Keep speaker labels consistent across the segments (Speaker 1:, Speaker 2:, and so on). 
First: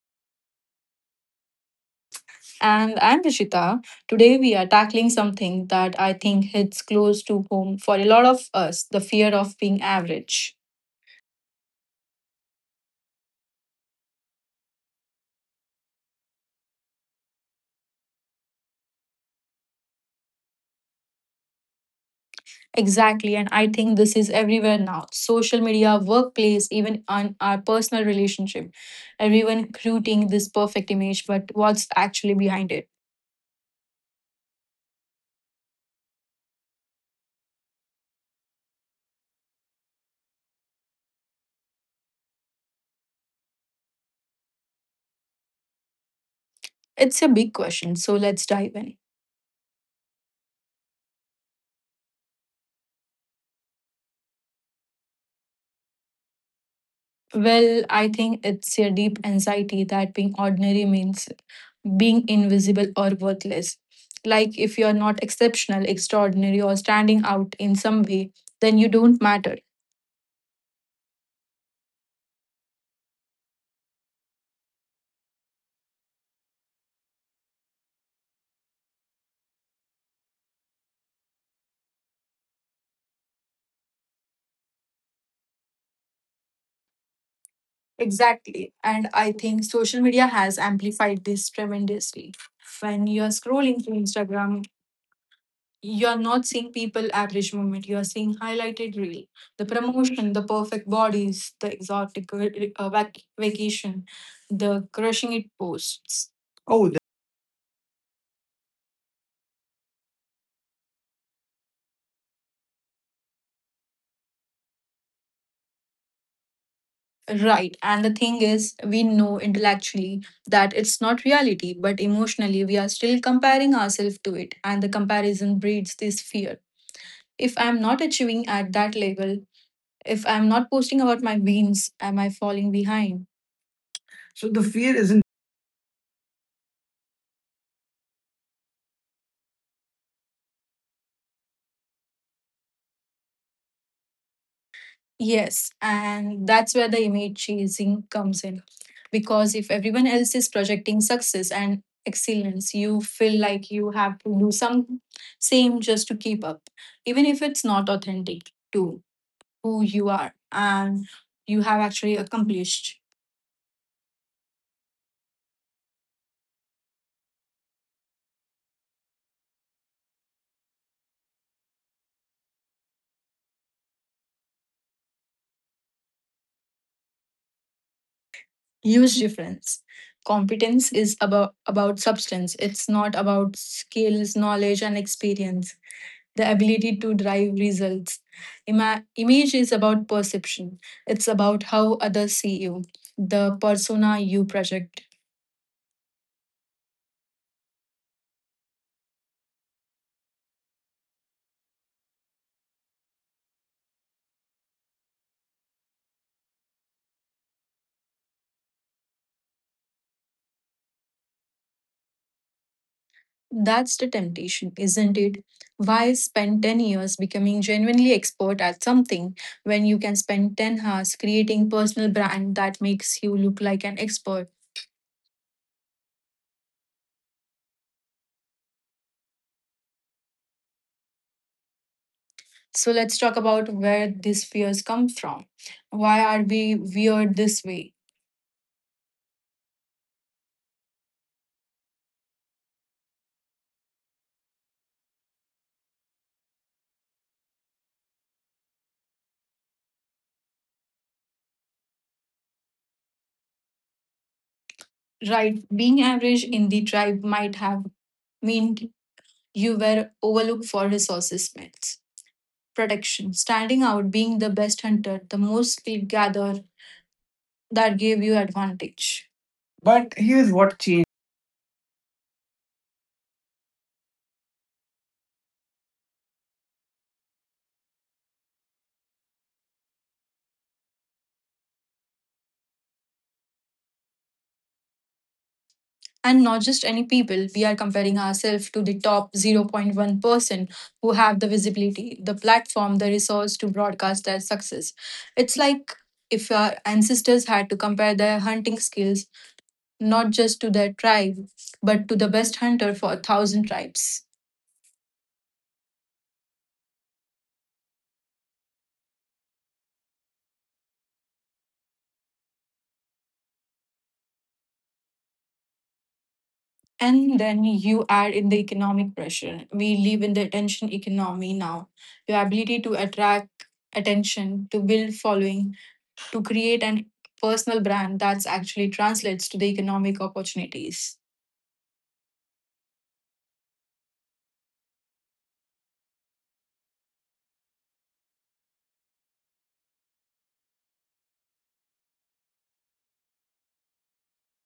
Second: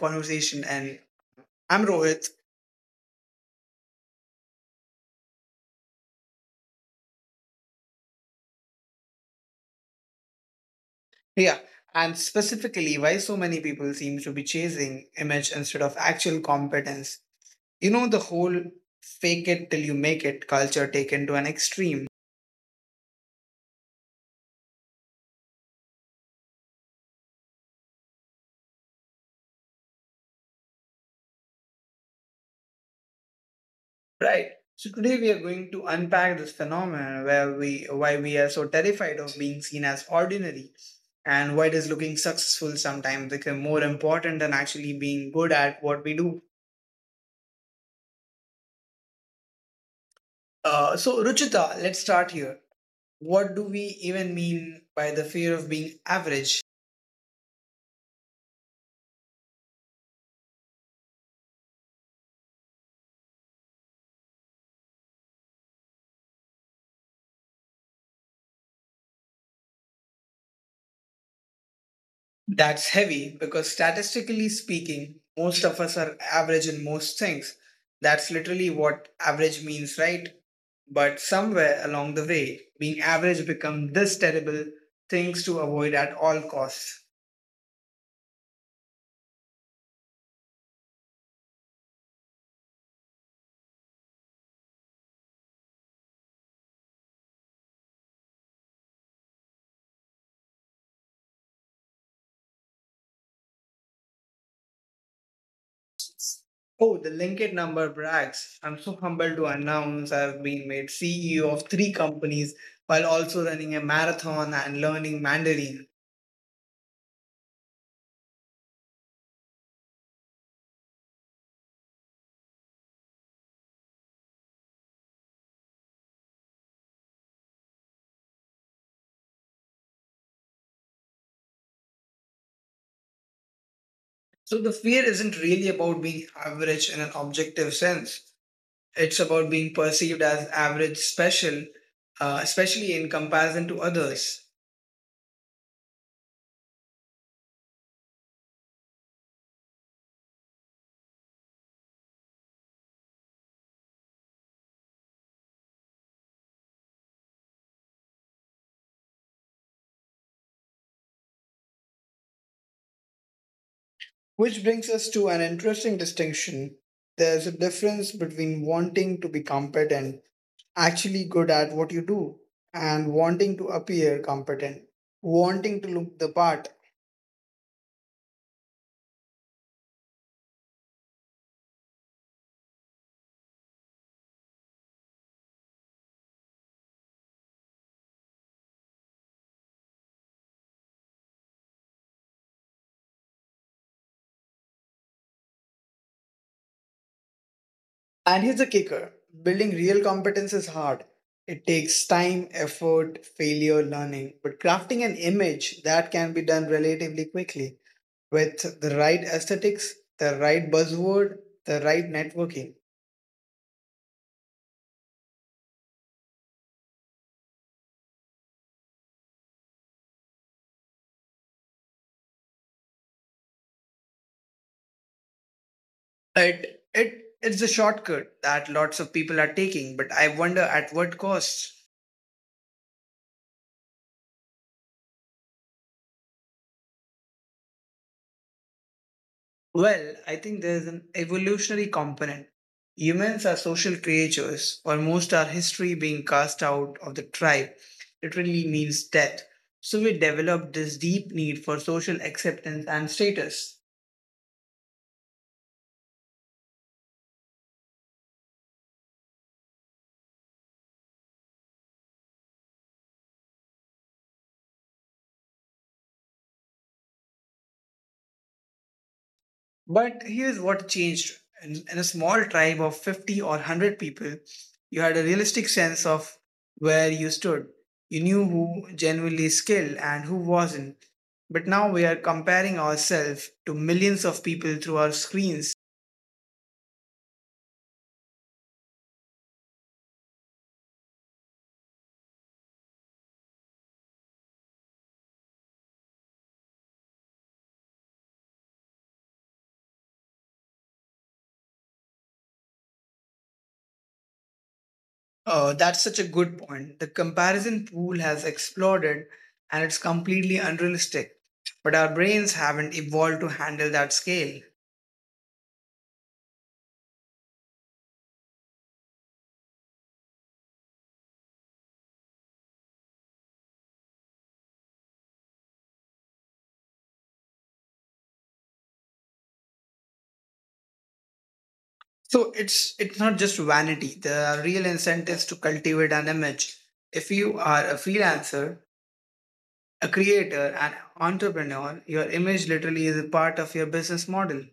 Speaker 1: Conversation. And I'm Rohit.
Speaker 2: And I'm Rishita. Today we are tackling something that I think hits close to home for a lot of us the fear of being average.
Speaker 1: Yeah, and specifically, why so many people seem to be chasing image instead of actual competence. You know, the whole fake it till you make it culture taken to an extreme.
Speaker 2: Exactly, and I think this is everywhere now social media, workplace, even on our personal relationship. Everyone creating this perfect image, but what's actually behind it?
Speaker 1: Right. So today we are going to unpack this phenomenon where we why we are so terrified of being seen as ordinary, and why does looking successful sometimes become more important than actually being good at what we do.
Speaker 2: It's a big question, so let's dive in.
Speaker 1: So, Ruchita, let's start here. What do we even mean by the fear of being average?
Speaker 2: Well, I think it's a deep anxiety that being ordinary means being invisible or worthless. Like if you're not exceptional, extraordinary, or standing out in some way, then you don't matter.
Speaker 1: That's heavy because statistically speaking, most of us are average in most things. That's literally what average means, right? But somewhere along the way, being average becomes this terrible things to avoid at all costs.
Speaker 2: Exactly. And I think social media has amplified this tremendously. When you're scrolling through Instagram, you're not seeing people average moment. You're seeing highlighted reel, the promotion, the perfect bodies, the exotic vacation, the crushing it posts.
Speaker 1: Oh,
Speaker 2: Oh,
Speaker 1: the linked number brags. I'm so humbled to announce I've been made CEO of three companies while also running a marathon and learning Mandarin.
Speaker 2: right. And the thing is, we know intellectually that it's not reality, but emotionally, we are still comparing ourselves to it. And the comparison breeds this fear. If I'm not achieving at that level, if I'm not posting about my beans, am I falling behind? So
Speaker 1: So
Speaker 2: the
Speaker 1: the fear
Speaker 2: fear isn't
Speaker 1: isn't really about being average in an objective sense. It's about being perceived as average special, especially in comparison to others.
Speaker 2: yes, and that's where the image chasing comes in. Because if everyone else is projecting success and excellence, you feel like you have to do some same just to keep up, even if it's not authentic to who you are and you have actually accomplished.
Speaker 1: Which brings us to an interesting distinction. There's a difference between wanting to be competent, actually good at what you do, and wanting to appear competent, wanting to look the part.
Speaker 2: Huge difference. Competence is about substance. It's not about skills, knowledge, and experience, the ability to drive results. Image is about perception, it's about how others see you, the persona you project.
Speaker 1: And here's the kicker: building real competence is hard. It takes time, effort, failure, learning. But crafting an image that can be done relatively quickly, with the right aesthetics, the right buzzword, the right networking.
Speaker 2: That's the temptation, isn't it? Why spend 10 years becoming genuinely expert at something when you can spend 10 hours creating personal brand that makes you look like an expert?
Speaker 1: It's a shortcut that lots of people are taking, but I wonder at what cost.
Speaker 2: So let's talk about where these fears come from. Why are we weird this way?
Speaker 1: Well, I think there's an evolutionary component. Humans are social creatures. Almost our history being cast out of the tribe literally means death. So we developed this deep need for social acceptance and status.
Speaker 2: Right, being average in the tribe might have meant you were overlooked for resources, myths, protection, standing out, being the best hunter, the most lead gatherer that gave you advantage. But
Speaker 1: But
Speaker 2: here's
Speaker 1: here's
Speaker 2: what
Speaker 1: what
Speaker 2: changed.
Speaker 1: changed. In a small tribe of 50 or 100 people, you had a realistic sense of where you stood. You knew who genuinely skilled and who wasn't. But now we are comparing ourselves to millions of people through our screens.
Speaker 2: And not just any people, we are comparing ourselves to the top 0.1% who have the visibility, the platform, the resource to broadcast their success. It's like if our ancestors had to compare their hunting skills not just to their tribe, but to the best hunter for a thousand tribes.
Speaker 1: Oh, that's such a good point. The comparison pool has exploded, and it's completely unrealistic. But our brains haven't evolved to handle that scale.
Speaker 2: And then you add in the economic pressure. We live in the attention economy now. Your ability to attract attention, to build following, to create a personal brand that's actually translates to the economic opportunities.
Speaker 1: So it's not just vanity. There are real incentives to cultivate an image. If you are a freelancer, a creator, an entrepreneur, your image literally is a part of your business model.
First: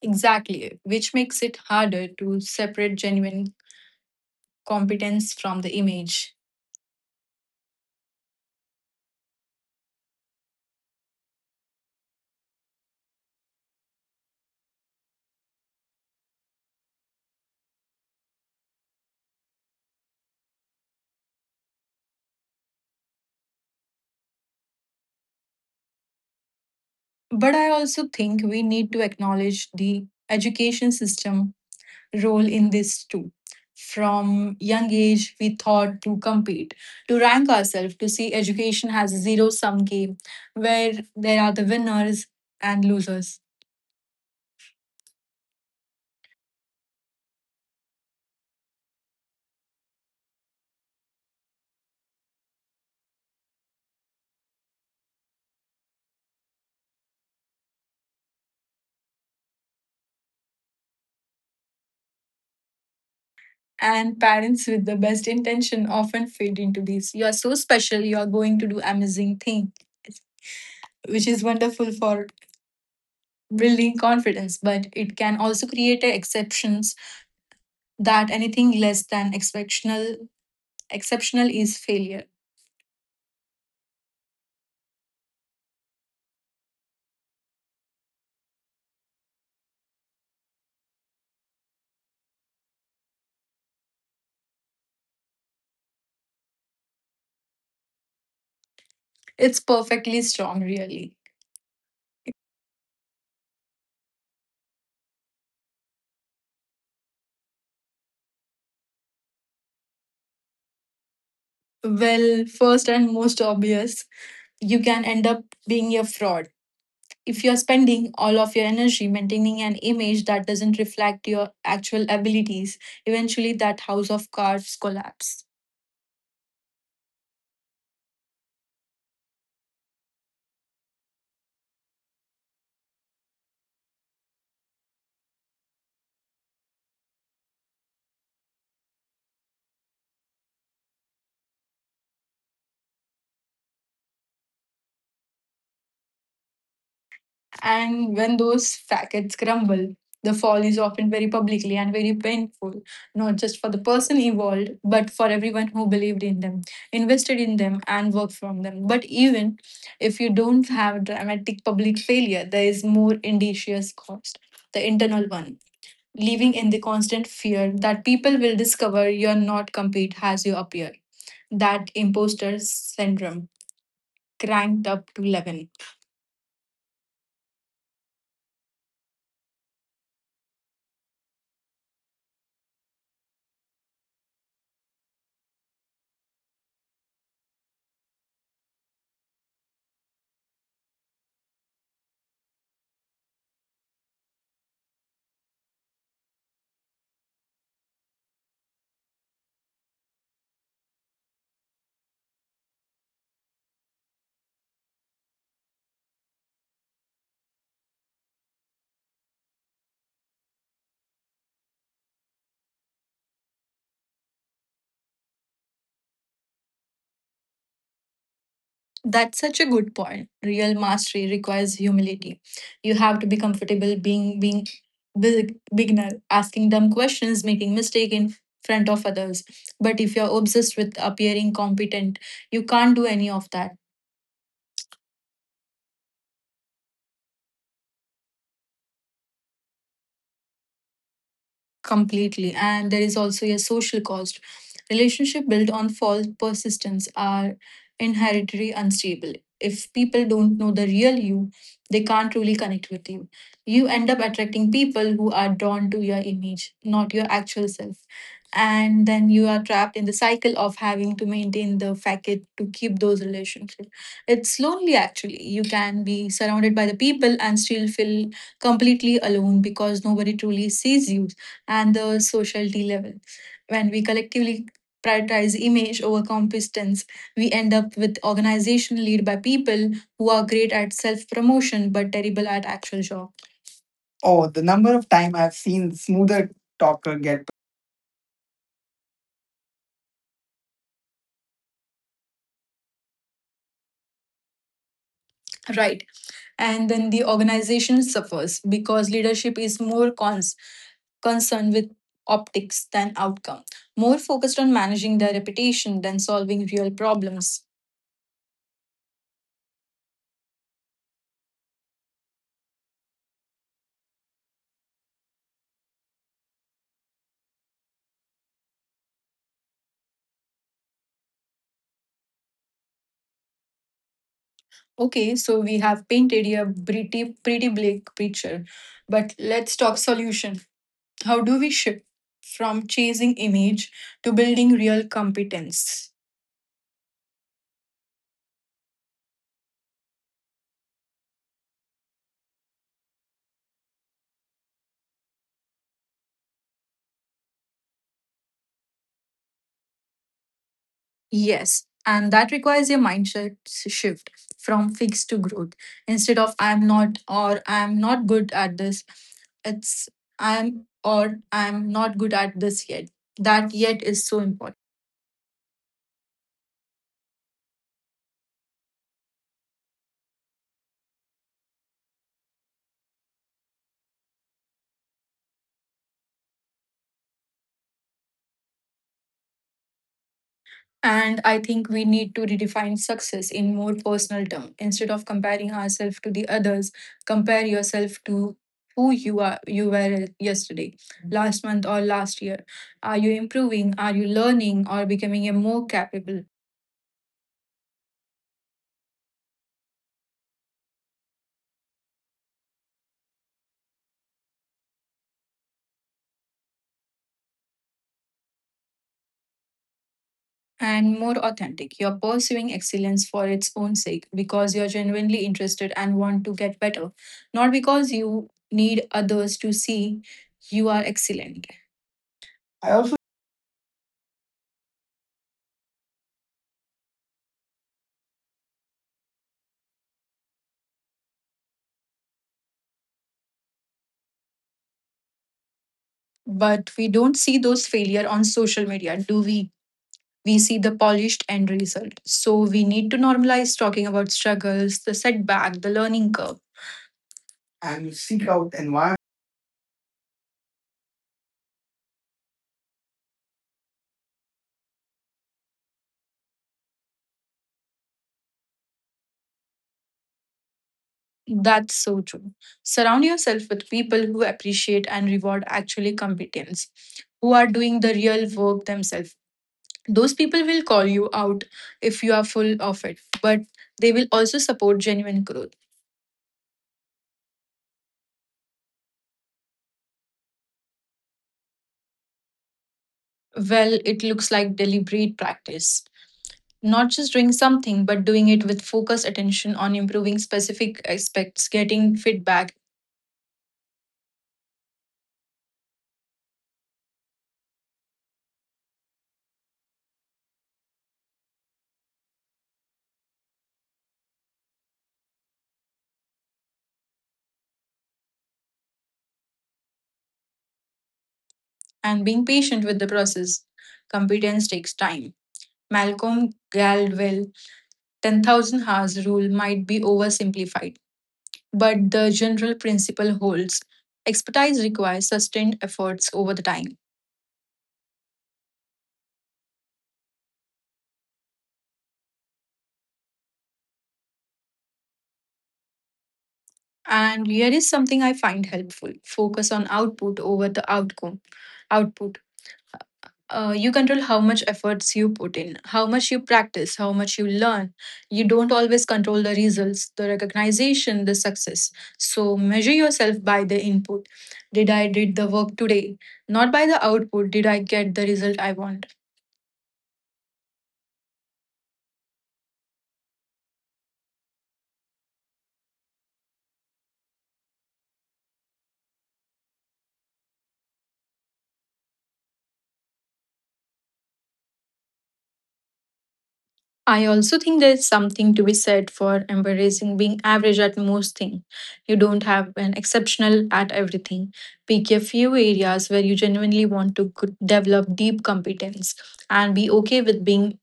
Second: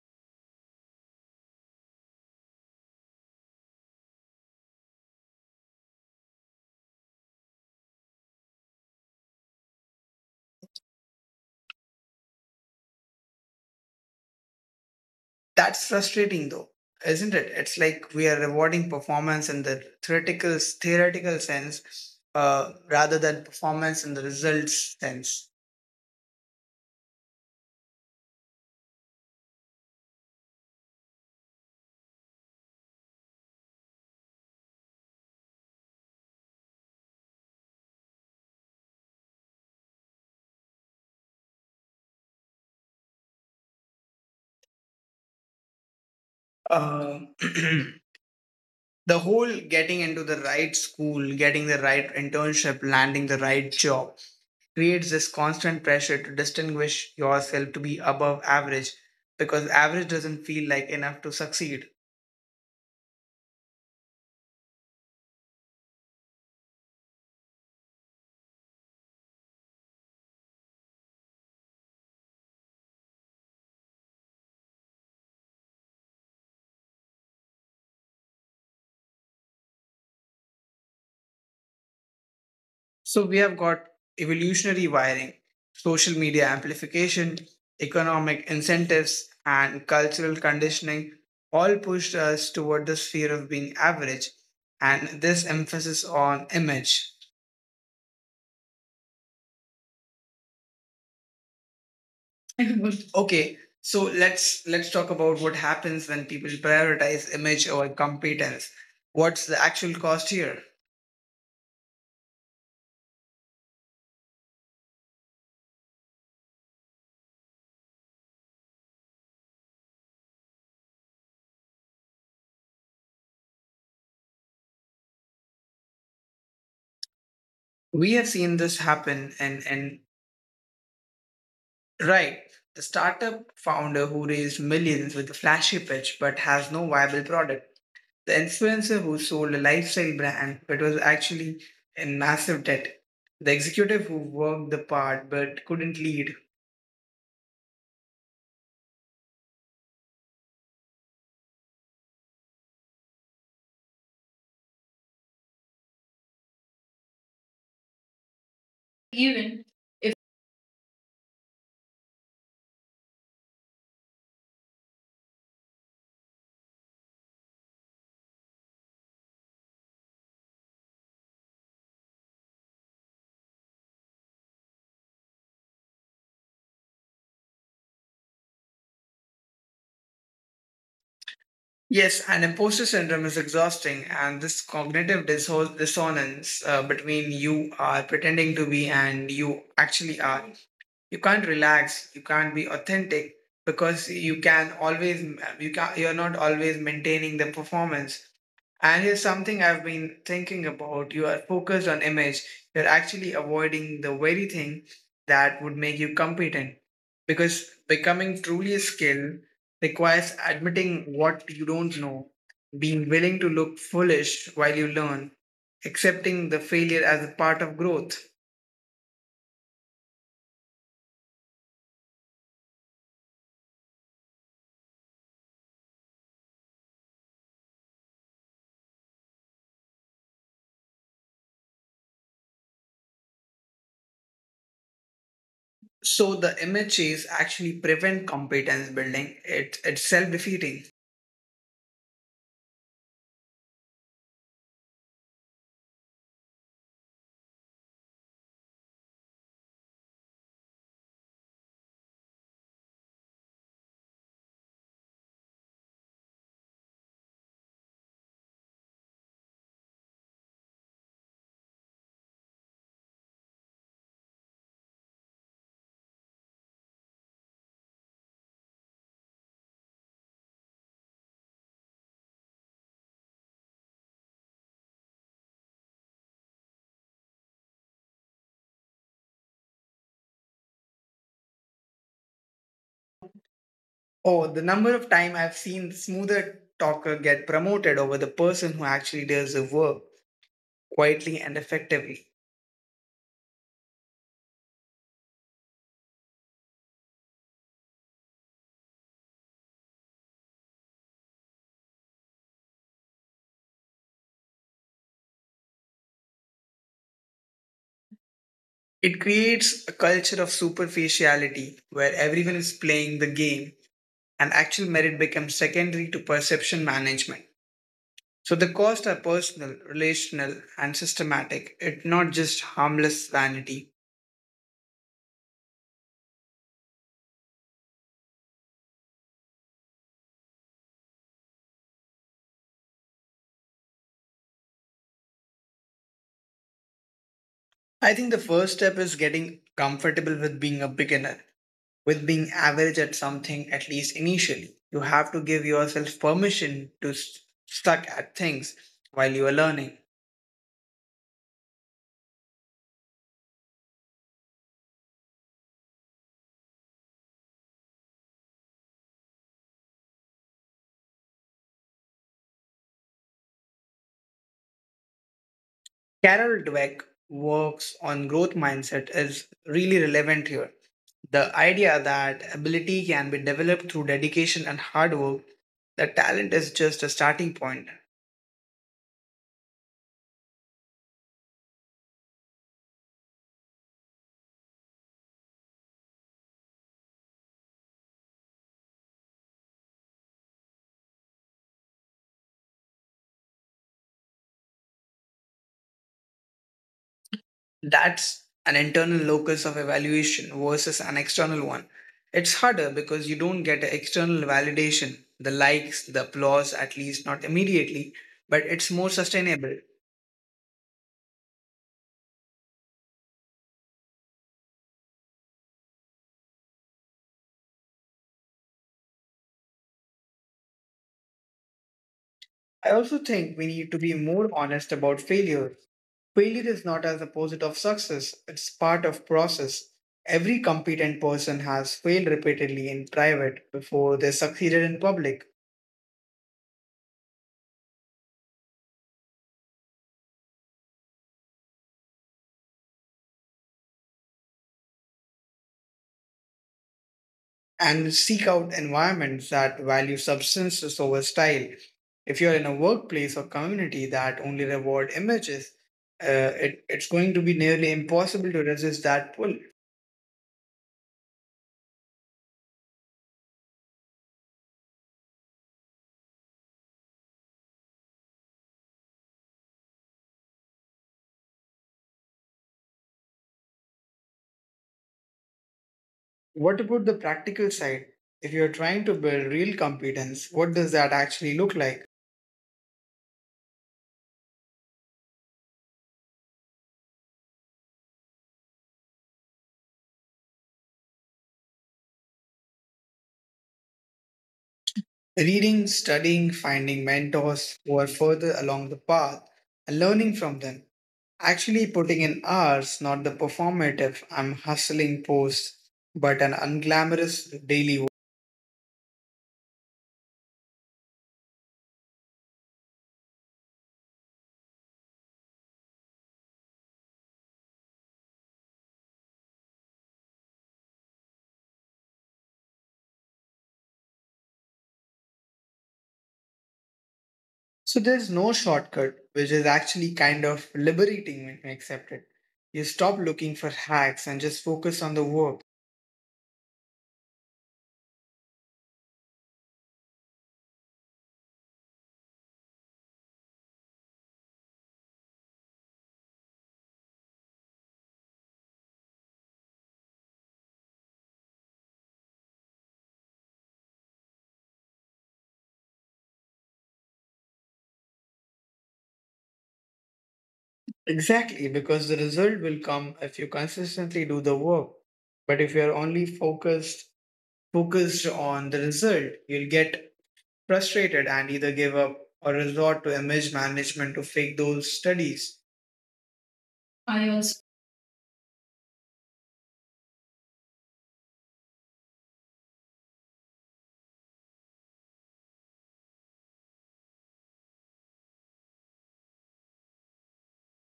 Speaker 2: Exactly, which makes it harder to separate genuine competence from the image.
Speaker 1: That's frustrating though, isn't it? It's like we are rewarding performance in the theoretical sense, rather than performance in the results sense.
Speaker 2: But I also think we need to acknowledge the education system role in this too. From young age, we thought to compete, to rank ourselves, to see education has a zero sum game where there are the winners and losers.
Speaker 1: Uh, the whole getting into the right school, getting the right internship, landing the right job creates this constant pressure to distinguish yourself, to be above average, because average doesn't feel like enough to succeed.
Speaker 2: And parents with the best intention often fade into these. You are so special, you are going to do amazing thing, which is wonderful for building confidence, but it can also create a exceptions that anything less than exceptional exceptional is failure.
Speaker 1: So we have got evolutionary wiring, social media amplification, economic incentives, and cultural conditioning all pushed us toward the sphere of being average and this emphasis on image.
Speaker 2: It's perfectly strong, really.
Speaker 1: Okay, so let's talk about what happens when people prioritize image over competence. What's the actual cost here?
Speaker 2: Well, first and most obvious, you can end up being a fraud. If you're spending all of your energy maintaining an image that doesn't reflect your actual abilities, eventually that house of cards collapse.
Speaker 1: We have seen this happen in right. The startup founder who raised millions with a flashy pitch but has no viable product. The influencer who sold a lifestyle brand but was actually in massive debt. The executive who worked the part but couldn't lead.
Speaker 2: And when those facets crumble, the fall is often very publicly and very painful, not just for the person involved, but for everyone who believed in them, invested in them, and worked from them. But even
Speaker 1: Even if
Speaker 2: if you don't have dramatic public failure, there is more indicious cost, the internal one, living in the constant fear that people will discover you're not complete as you appear. That imposter syndrome cranked up to 11.
Speaker 1: Yes, and imposter syndrome is exhausting, and this cognitive dissonance, between you are pretending to be and you actually are, you can't relax, you can't be authentic, because you can always, you can, you're not always maintaining the performance. And here's something I've been thinking about: you are focused on image, you're actually avoiding the very thing that would make you competent, because becoming truly skilled requires admitting what you don't know, being willing to look foolish while you learn,
Speaker 2: That's such a good point.
Speaker 1: accepting the
Speaker 2: Real
Speaker 1: failure
Speaker 2: mastery
Speaker 1: as a part
Speaker 2: requires
Speaker 1: of growth.
Speaker 2: humility. You have to be comfortable being big, beginner, asking dumb questions, making mistake in front of others. But if you're obsessed with appearing competent, you can't do any of that.
Speaker 1: So the MHAs actually prevent competence building. It's self defeating.
Speaker 2: Completely, and there is also a social cost, relationship built on false persistence are inherently unstable. If people don't know the real you, they can't truly connect with you. You end up attracting people who are drawn to your image, not your actual self, and then you are trapped in the cycle of having to maintain the facade to keep those relationships. It's lonely actually. You can be surrounded by the people and still feel completely alone because nobody truly sees you. And the sociality level. When we collectively prioritize image over competence, we end up with organization led by people who are great at self promotion but terrible at actual job. Oh,
Speaker 1: Oh,
Speaker 2: the
Speaker 1: the
Speaker 2: number
Speaker 1: number
Speaker 2: of
Speaker 1: of
Speaker 2: time
Speaker 1: time
Speaker 2: I've
Speaker 1: I've seen
Speaker 2: seen
Speaker 1: the
Speaker 2: smoother
Speaker 1: smoother
Speaker 2: talker
Speaker 1: talker
Speaker 2: get
Speaker 1: get promoted over the person who actually does the work quietly and effectively.
Speaker 2: right. And then the organization suffers because leadership is more concerned with optics than outcome, more focused on managing their reputation than solving real problems.
Speaker 1: It creates a culture of superficiality where everyone is playing the game, and actual merit becomes secondary to perception management. So the costs are personal, relational, and systematic. It's not just harmless vanity.
Speaker 2: Okay, so we have painted a pretty bleak picture, but let's talk solution. How do we shift from chasing image to building real competence?
Speaker 1: I think the first step is getting comfortable with being a beginner, with being average at something, at least initially. You have to give yourself permission to suck at things while you are learning.
Speaker 2: Yes, and that requires a mindset shift from fixed to growth. Instead of I'm not or I'm not good at this, it's I'm or I'm not good at this yet. That yet is so important.
Speaker 1: Carol Dweck works on growth mindset is really relevant here. The idea that ability can be developed through dedication and hard work, that talent is just a starting point.
Speaker 2: And I think we need to redefine success in more personal terms. Instead of comparing ourselves to the others, compare yourself to who you are you were yesterday, last month or last year. Are you improving? Are you learning or becoming a more capable
Speaker 1: That's an internal locus of evaluation versus an external one. It's harder because you don't get external validation, the likes, the applause, at least not immediately, but it's more sustainable.
Speaker 2: and more authentic? You're pursuing excellence for its own sake because you're genuinely interested and want to get better, not because you need others to see you are excellent. I
Speaker 1: I
Speaker 2: also
Speaker 1: also think we need to be more honest about failure. Failure is not as opposite of success, it's part of process. Every competent person has failed repeatedly in private before they succeeded in public,
Speaker 2: but we don't see those failure on social media do we see the polished end result so we need to normalize talking about struggles the setback the learning curve and
Speaker 1: and
Speaker 2: seek
Speaker 1: seek
Speaker 2: out
Speaker 1: out
Speaker 2: environment
Speaker 1: environments that value substances over style. If you're in a workplace or community that only reward images, it's going to be nearly impossible to resist that pull.
Speaker 2: that's so true. Surround yourself with people who appreciate and reward actually competence, who are doing the real work themselves. Those people will call you out if you are full of it, but they will also support genuine growth.
Speaker 1: What about the practical side? If you're trying to build real competence, what does that actually look like?
Speaker 2: Well, it looks like deliberate practice. Not just doing something, but doing it with focused attention on improving specific aspects, getting feedback,
Speaker 1: Reading, studying, finding mentors who are further along the path, and learning from them. Actually, putting in hours, not the performative, I'm hustling post, but an unglamorous daily work.
Speaker 2: and being patient with the process. Competence takes time. Malcolm Gladwell 10,000 hours rule might be oversimplified, but the general principle holds. Expertise requires sustained efforts over the time.
Speaker 1: So there's no shortcut, which is actually kind of liberating when you accept it. You stop looking for hacks and just focus on the work.
Speaker 2: And here is something I find helpful focus on output over the outcome output you control how much efforts you put in, how much you practice, how much you learn. You don't always control the results, the recognition, the success. So measure yourself by the input. Did I did the work today? Not by the output. Did I get the result I want?
Speaker 1: Exactly, because the result will come if you consistently do the work. But if you're only focused on the result, you'll get frustrated and either give up or resort to image management to fake those studies. I
Speaker 2: I
Speaker 1: also
Speaker 2: also think there's something to be said for embracing being average at most things. You don't have an exceptional at everything. Pick a few areas where you genuinely want to develop deep competence and be okay with being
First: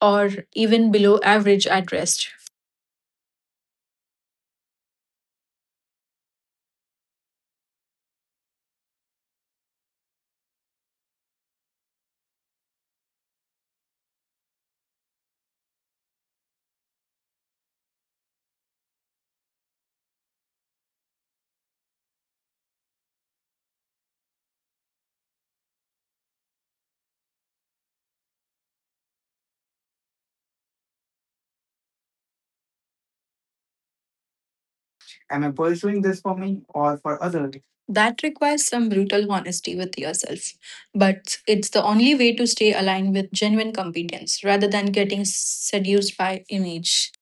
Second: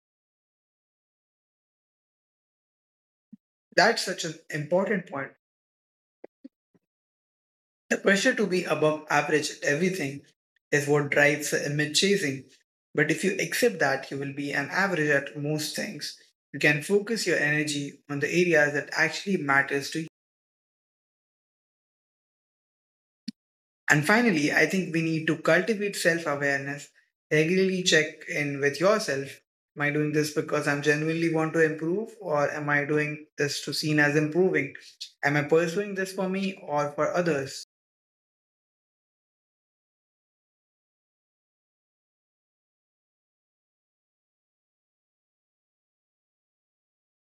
Speaker 2: or even below average at rest.
Speaker 1: That's such an important point. The pressure to be above average at everything is what drives the image chasing. But if you accept that you will be an average at most things, you can focus your energy on the areas that actually matters to. And finally, I think we need to cultivate self awareness, regularly check in with yourself. Am I doing this because I'm genuinely want to improve, or am I doing this to seen as improving? Am
Speaker 2: Am
Speaker 1: I
Speaker 2: I
Speaker 1: pursuing
Speaker 2: pursuing
Speaker 1: this
Speaker 2: this
Speaker 1: for
Speaker 2: for
Speaker 1: me
Speaker 2: me
Speaker 1: or
Speaker 2: or
Speaker 1: for
Speaker 2: for others?
Speaker 1: others?
Speaker 2: That requires some brutal honesty with yourself, but it's the only way to stay aligned with genuine competence rather than getting seduced by image.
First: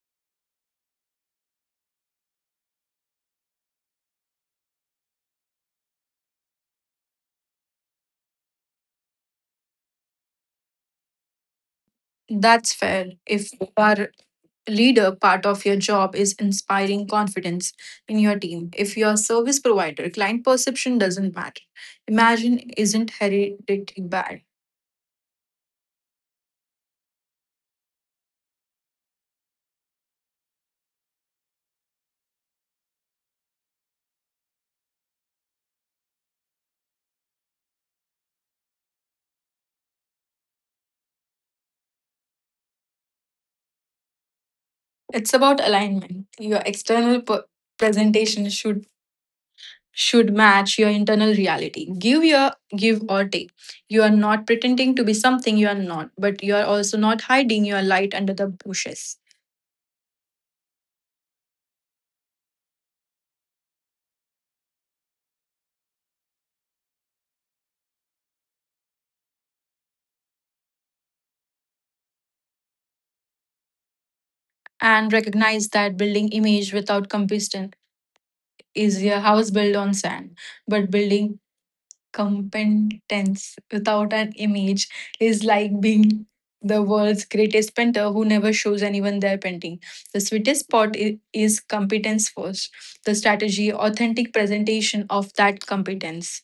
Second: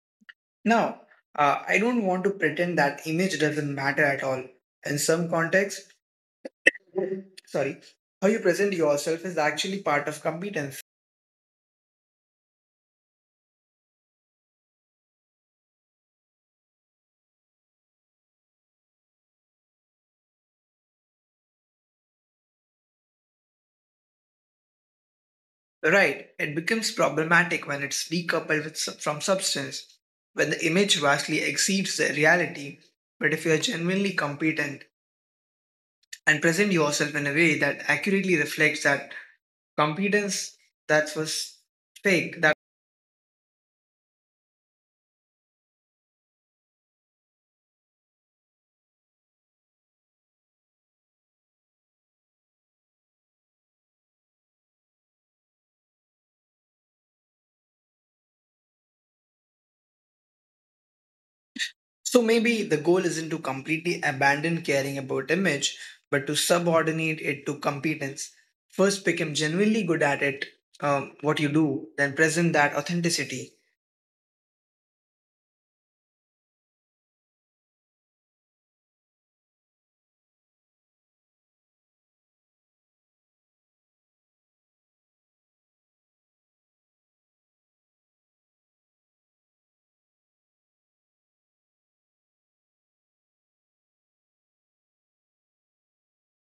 Speaker 1: Now, I don't want to pretend that image doesn't matter at all. In some contexts, sorry, how you present yourself is actually part of competence.
Speaker 2: That's fair. If you are a leader, part of your job is inspiring confidence in your team. If you're a service provider, client perception doesn't matter. Imagine isn't hereditary bad.
Speaker 1: Right, it becomes problematic when it's decoupled with, from substance, when the image vastly exceeds the reality. But if you are genuinely competent and present yourself in a way that accurately reflects that competence, that was fake. That
Speaker 2: It's about alignment. Your external presentation should match your internal reality. Give your give or take. You are not pretending to be something you are not, but you are also not hiding your light under the bushes.
Speaker 1: so maybe the goal isn't to completely abandon caring about image, but to subordinate it to competence. First, become genuinely good at it, what you do, then present that authenticity.
Speaker 2: And recognize that building image without combustion is a house built on sand, but building competence without an image is like being the world's greatest painter who never shows anyone their painting. The sweetest spot is competence first, the strategy, authentic presentation of that competence.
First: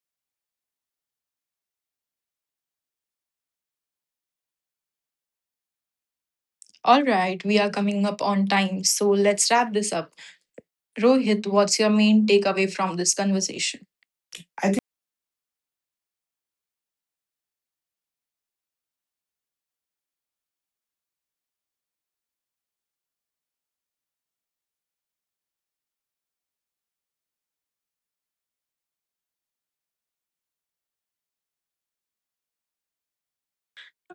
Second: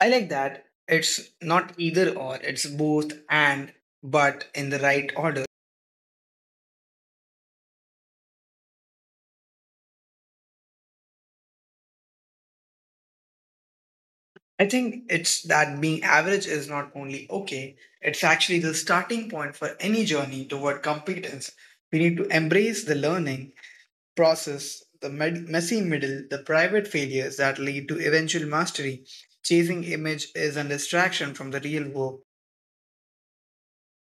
Speaker 1: I like that. It's not either or, it's both and, but in the right order.
Speaker 2: All right, we are coming up on time, so let's wrap this up. Rohit, what's your main takeaway from this conversation?
Speaker 1: I
Speaker 2: I
Speaker 1: think it's that being average is not only okay, it's actually the starting point for any journey toward competence. We need to embrace the learning process, the messy middle, the private failures that lead to eventual mastery. Chasing image is a distraction from the real work.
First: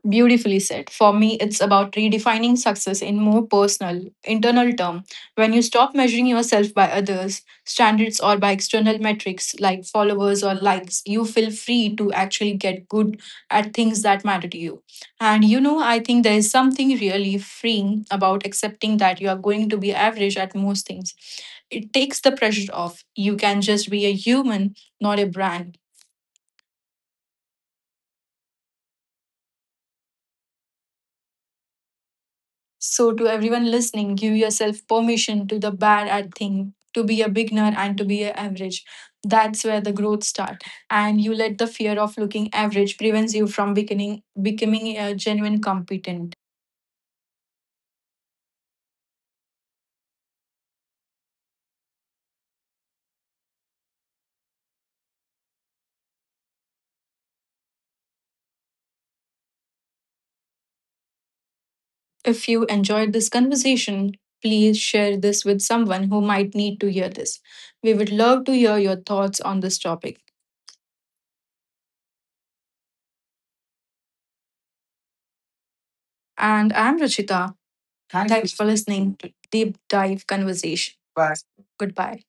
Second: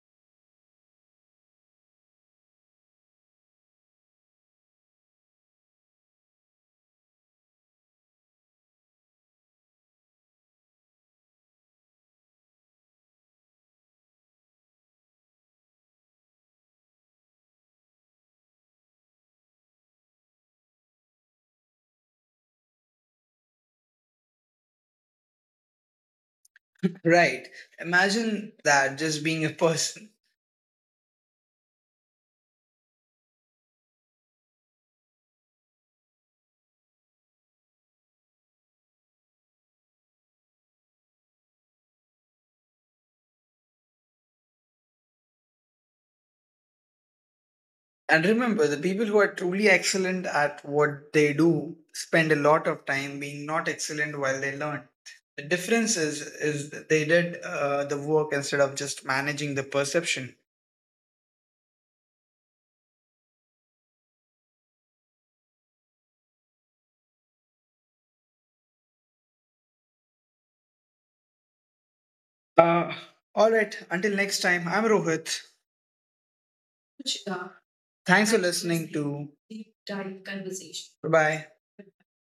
Speaker 2: beautifully said. For me, it's about redefining success in more personal, internal term. When you stop measuring yourself by others, standards or by external metrics like followers or likes, you feel free to actually get good at things that matter to you. And you know, I think there is something really freeing about accepting that you are going to be average at most things. It takes the pressure off. You can just be a human, not a brand.
Speaker 1: Right. Imagine that just being a person.
Speaker 2: So, to everyone listening, give yourself permission to the bad at thing, to be a beginner and to be a average. That's where the growth start. And you let the fear of looking average prevents you from becoming a genuine competent.
Speaker 1: And remember, the people who are truly excellent at what they do spend a lot of time being not excellent while they learn. The difference is that they did the work instead of just managing the perception.
Speaker 2: If you enjoyed this conversation, please share this with someone who might need to hear this. We would love to hear your thoughts on this topic.
Speaker 1: Uh, all right. Until next time, I'm Rohit.
Speaker 2: And I'm Rachita. Thank
Speaker 1: Thanks for
Speaker 2: Thanks for
Speaker 1: listening
Speaker 2: listening
Speaker 1: to
Speaker 2: to
Speaker 1: Deep
Speaker 2: Deep
Speaker 1: dive
Speaker 2: Dive
Speaker 1: conversation.
Speaker 2: Conversation.
Speaker 1: Bye
Speaker 2: Bye.
Speaker 1: Bye.
Speaker 2: Goodbye.